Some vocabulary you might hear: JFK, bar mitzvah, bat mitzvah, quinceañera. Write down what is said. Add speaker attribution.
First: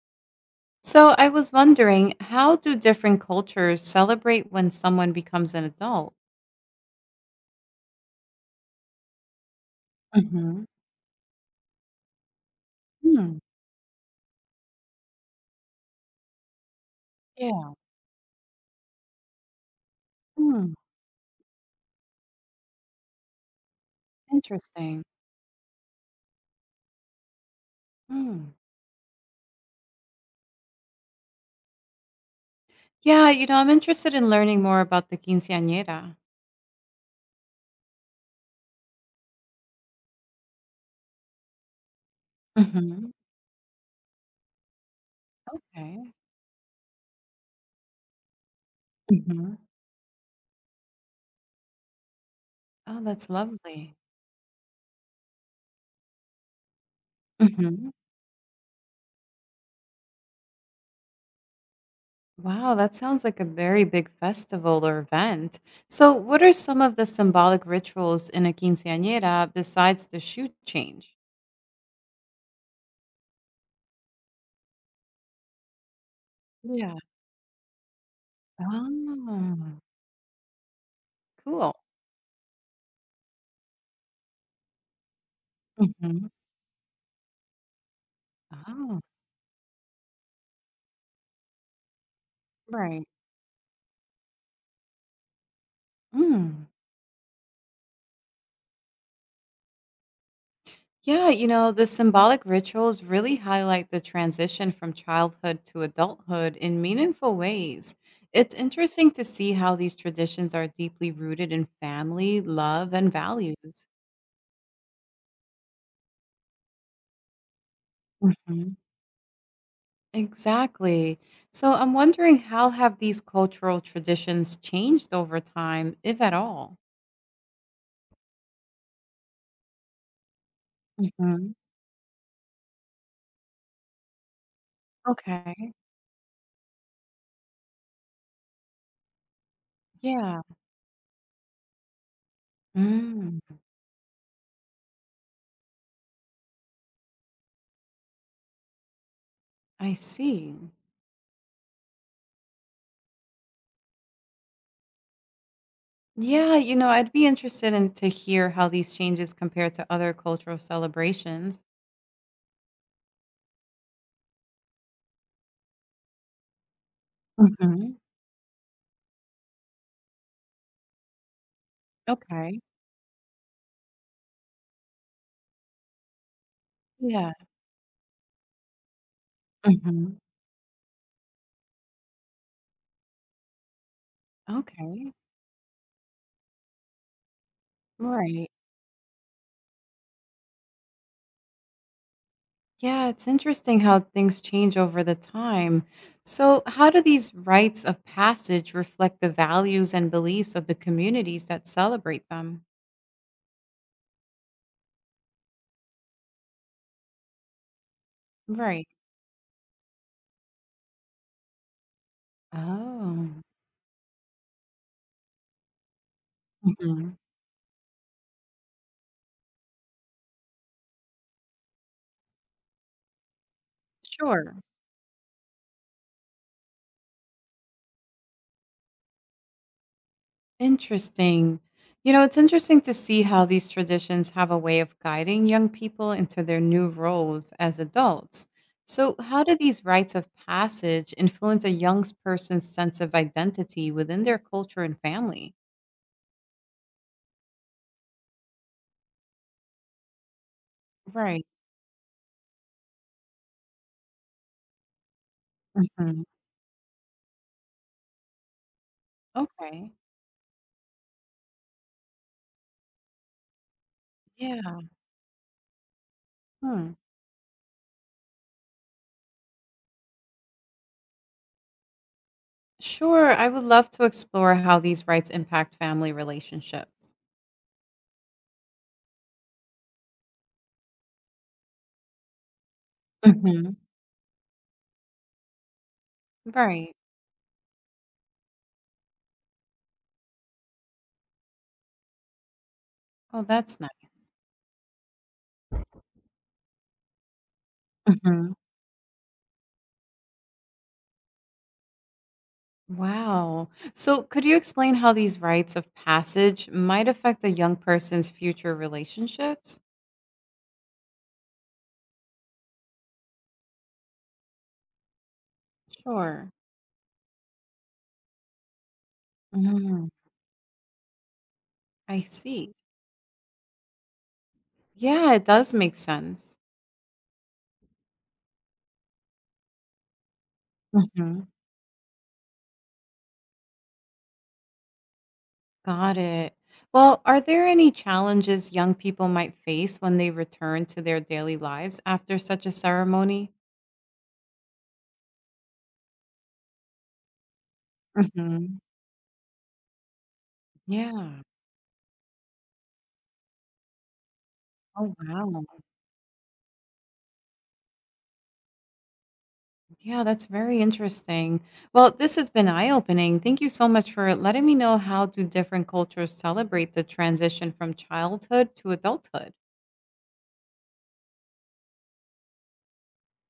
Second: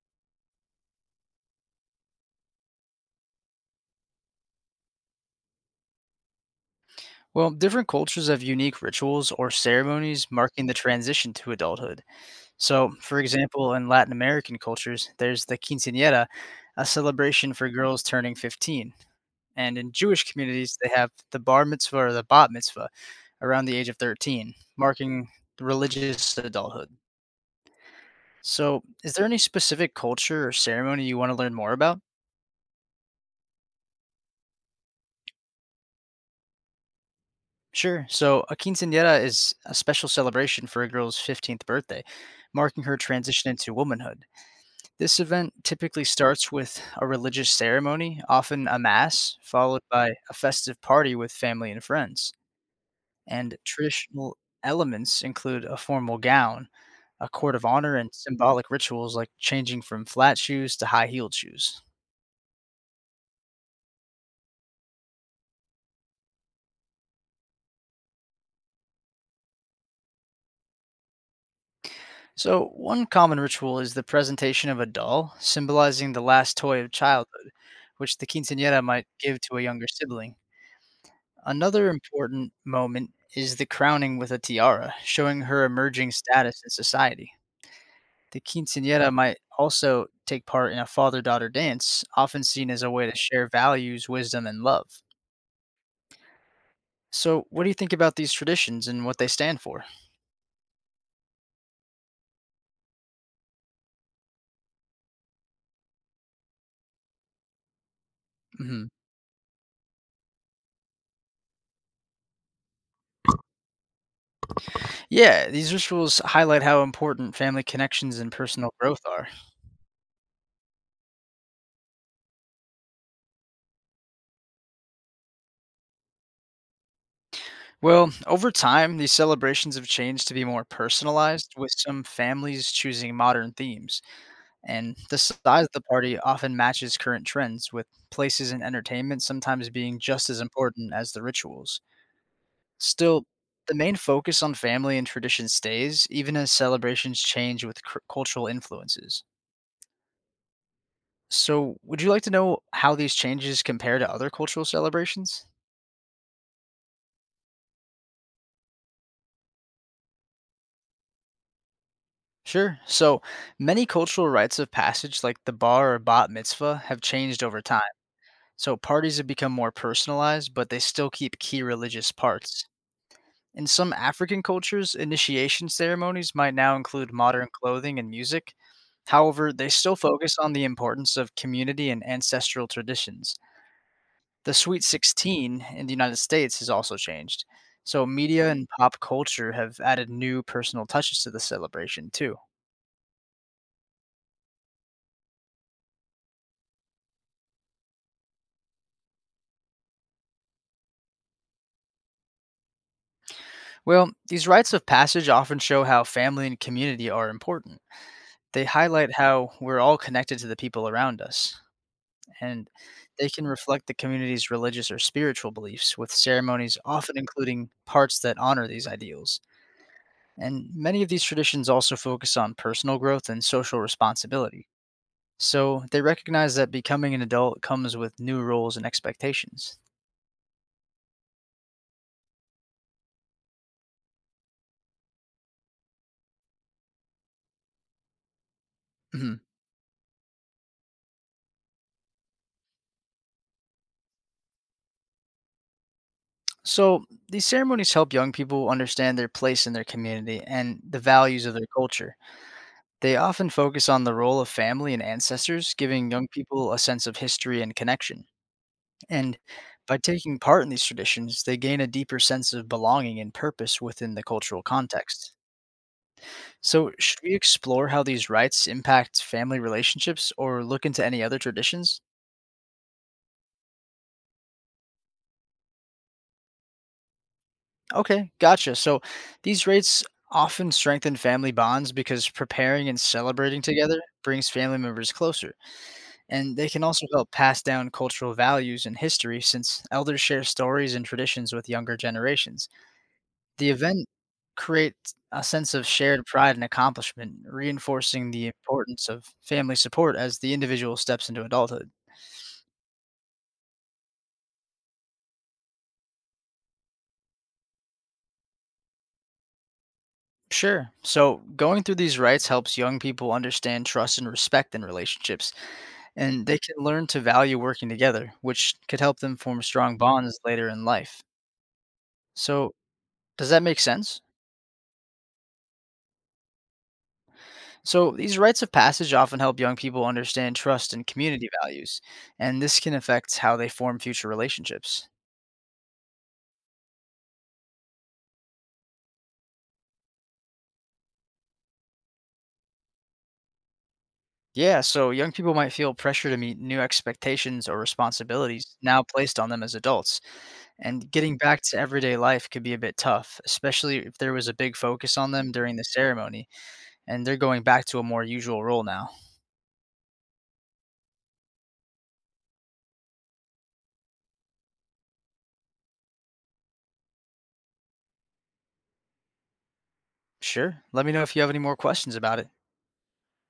Speaker 1: So I was wondering, how do different cultures celebrate when someone becomes an adult?
Speaker 2: Well, different cultures have unique rituals or ceremonies
Speaker 1: Hmm.
Speaker 2: marking the transition to adulthood. So, for example, in Latin American cultures, there's the quinceañera, a celebration for
Speaker 1: Yeah.
Speaker 2: girls turning 15. And in Jewish
Speaker 1: Hmm,
Speaker 2: communities, they have the bar mitzvah or the bat mitzvah around the age of 13,
Speaker 1: interesting.
Speaker 2: marking religious adulthood.
Speaker 1: Hmm.
Speaker 2: So, is there any specific culture or ceremony you want to learn more about?
Speaker 1: Yeah, I'm interested in learning more about the quinceanera.
Speaker 2: Sure. So, a quinceañera is a special celebration for a girl's 15th birthday, marking her
Speaker 1: Mm-hmm.
Speaker 2: transition into womanhood. This event typically
Speaker 1: Okay.
Speaker 2: starts with a religious ceremony, often a mass,
Speaker 1: Hmm.
Speaker 2: followed by a festive party with family and friends.
Speaker 1: Oh, that's
Speaker 2: And
Speaker 1: lovely.
Speaker 2: traditional elements include a formal gown, a court of
Speaker 1: Hmm.
Speaker 2: honor, and symbolic rituals like changing from flat shoes to high heeled shoes.
Speaker 1: Wow, that sounds like a very big festival or event. So, what are some of the symbolic rituals in a quinceañera besides the shoe change?
Speaker 2: So, one common ritual is the presentation of a doll, symbolizing the last toy of
Speaker 1: Yeah.
Speaker 2: childhood, which the quinceanera might give to a
Speaker 1: Oh,
Speaker 2: younger sibling. Another important moment is the crowning with a tiara, showing her emerging
Speaker 1: cool.
Speaker 2: status in society. The
Speaker 1: Oh,
Speaker 2: quinceanera might also take part in a father daughter dance, often seen as a
Speaker 1: right.
Speaker 2: way to share values, wisdom, and love.
Speaker 1: Mm.
Speaker 2: So, what do you think about these traditions and what they stand for?
Speaker 1: Yeah, the symbolic rituals really highlight the transition from childhood to adulthood in meaningful ways. It's
Speaker 2: Hmm.
Speaker 1: interesting to see how these traditions are deeply rooted in family, love, and values.
Speaker 2: Yeah, these rituals highlight how important family connections and personal
Speaker 1: Mhm.
Speaker 2: growth are.
Speaker 1: Exactly. So I'm wondering, how have these cultural traditions changed over time, if at all?
Speaker 2: Well, over time, these celebrations have changed to be more
Speaker 1: Mhm.
Speaker 2: personalized, with some families choosing modern themes, and the size of
Speaker 1: Okay.
Speaker 2: the party often matches current trends, with places and entertainment sometimes being just as
Speaker 1: Yeah.
Speaker 2: important as the rituals. Still,
Speaker 1: Mm,
Speaker 2: the main focus on family and tradition stays, even as celebrations change with cultural influences.
Speaker 1: I see.
Speaker 2: So, would you like to know how these changes compare to other cultural celebrations?
Speaker 1: Yeah, I'd be interested in to hear how these changes compare to other cultural celebrations.
Speaker 2: Sure. So, many cultural rites of passage, like the bar or bat mitzvah, have changed over time.
Speaker 1: Hmm.
Speaker 2: So, parties have become more personalized, but they still keep key religious
Speaker 1: Okay.
Speaker 2: parts. In some African cultures, initiation ceremonies might now include
Speaker 1: Yeah.
Speaker 2: modern clothing and music. However, they still
Speaker 1: Hmm.
Speaker 2: focus on the importance of community and ancestral traditions. The Sweet
Speaker 1: Okay.
Speaker 2: 16 in the United States has also changed. So,
Speaker 1: Right.
Speaker 2: media and pop culture have added new personal touches to the celebration, too.
Speaker 1: Yeah, it's interesting how things change over the time. So, how do these rites of passage reflect the values and beliefs of the communities that celebrate them?
Speaker 2: Well, these rites of passage often show how family and community are important. They
Speaker 1: Right.
Speaker 2: highlight how we're all connected to the people around us, and they
Speaker 1: Oh,
Speaker 2: can reflect the community's religious or spiritual beliefs, with ceremonies
Speaker 1: hmm
Speaker 2: often including parts that honor these ideals. And many of these traditions also focus on personal growth and social
Speaker 1: sure.
Speaker 2: responsibility. So they recognize that becoming an adult comes with new roles and expectations.
Speaker 1: Interesting. It's interesting to see how these traditions have a way of guiding young people into their new roles as adults. So,
Speaker 2: Mhm.
Speaker 1: how do these rites of passage influence a young person's sense of identity within their culture and family?
Speaker 2: So these ceremonies help young people understand their place in their community and the
Speaker 1: Right.
Speaker 2: values of their culture. They often focus on the role of family and ancestors, giving
Speaker 1: Mhm.
Speaker 2: young people a sense of history and connection. And
Speaker 1: Okay.
Speaker 2: by taking part in these traditions, they gain a deeper sense of belonging and purpose within the cultural
Speaker 1: Yeah.
Speaker 2: context.
Speaker 1: Hmm.
Speaker 2: So, should we explore how these rites impact family relationships or look into any other traditions?
Speaker 1: Sure. I would love to explore how these rights impact family relationships.
Speaker 2: Okay, gotcha. So, these rites often strengthen family bonds because preparing and celebrating
Speaker 1: Hmm.
Speaker 2: together brings family members closer. And they can
Speaker 1: Right.
Speaker 2: also help pass down cultural values and history since elders share stories and traditions with younger generations.
Speaker 1: Oh,
Speaker 2: The
Speaker 1: that's
Speaker 2: event creates a sense of shared pride and accomplishment, reinforcing the
Speaker 1: nice.
Speaker 2: importance of family support as the individual steps into adulthood.
Speaker 1: Wow. So, could you explain how these rites of passage might affect a young person's future relationships?
Speaker 2: Sure. So, going through these rites helps young people understand trust and respect in relationships, and
Speaker 1: Sure.
Speaker 2: they can learn to value working together, which could help them form strong
Speaker 1: Mhm.
Speaker 2: bonds later in life.
Speaker 1: I see.
Speaker 2: So, does that make sense?
Speaker 1: Yeah, it does make sense.
Speaker 2: So, these rites of passage often help young people understand trust and
Speaker 1: Hmm.
Speaker 2: community values, and this can affect how they form future relationships.
Speaker 1: Got it. Well, are there any challenges young people might face when they return to their daily lives after such a ceremony?
Speaker 2: Yeah, so young people might feel pressure to meet new expectations or responsibilities
Speaker 1: Hmm.
Speaker 2: now placed on them as adults, and getting
Speaker 1: Yeah.
Speaker 2: back to everyday life could be a bit tough, especially if there was a big
Speaker 1: Oh,
Speaker 2: focus on
Speaker 1: wow.
Speaker 2: them during the ceremony, and they're going back to a more usual role now.
Speaker 1: Yeah, that's very interesting. Well, this has been eye-opening. Thank you so much for letting me know how do different cultures celebrate the transition from childhood to adulthood.
Speaker 2: Sure. Let me know if you have any more questions about it.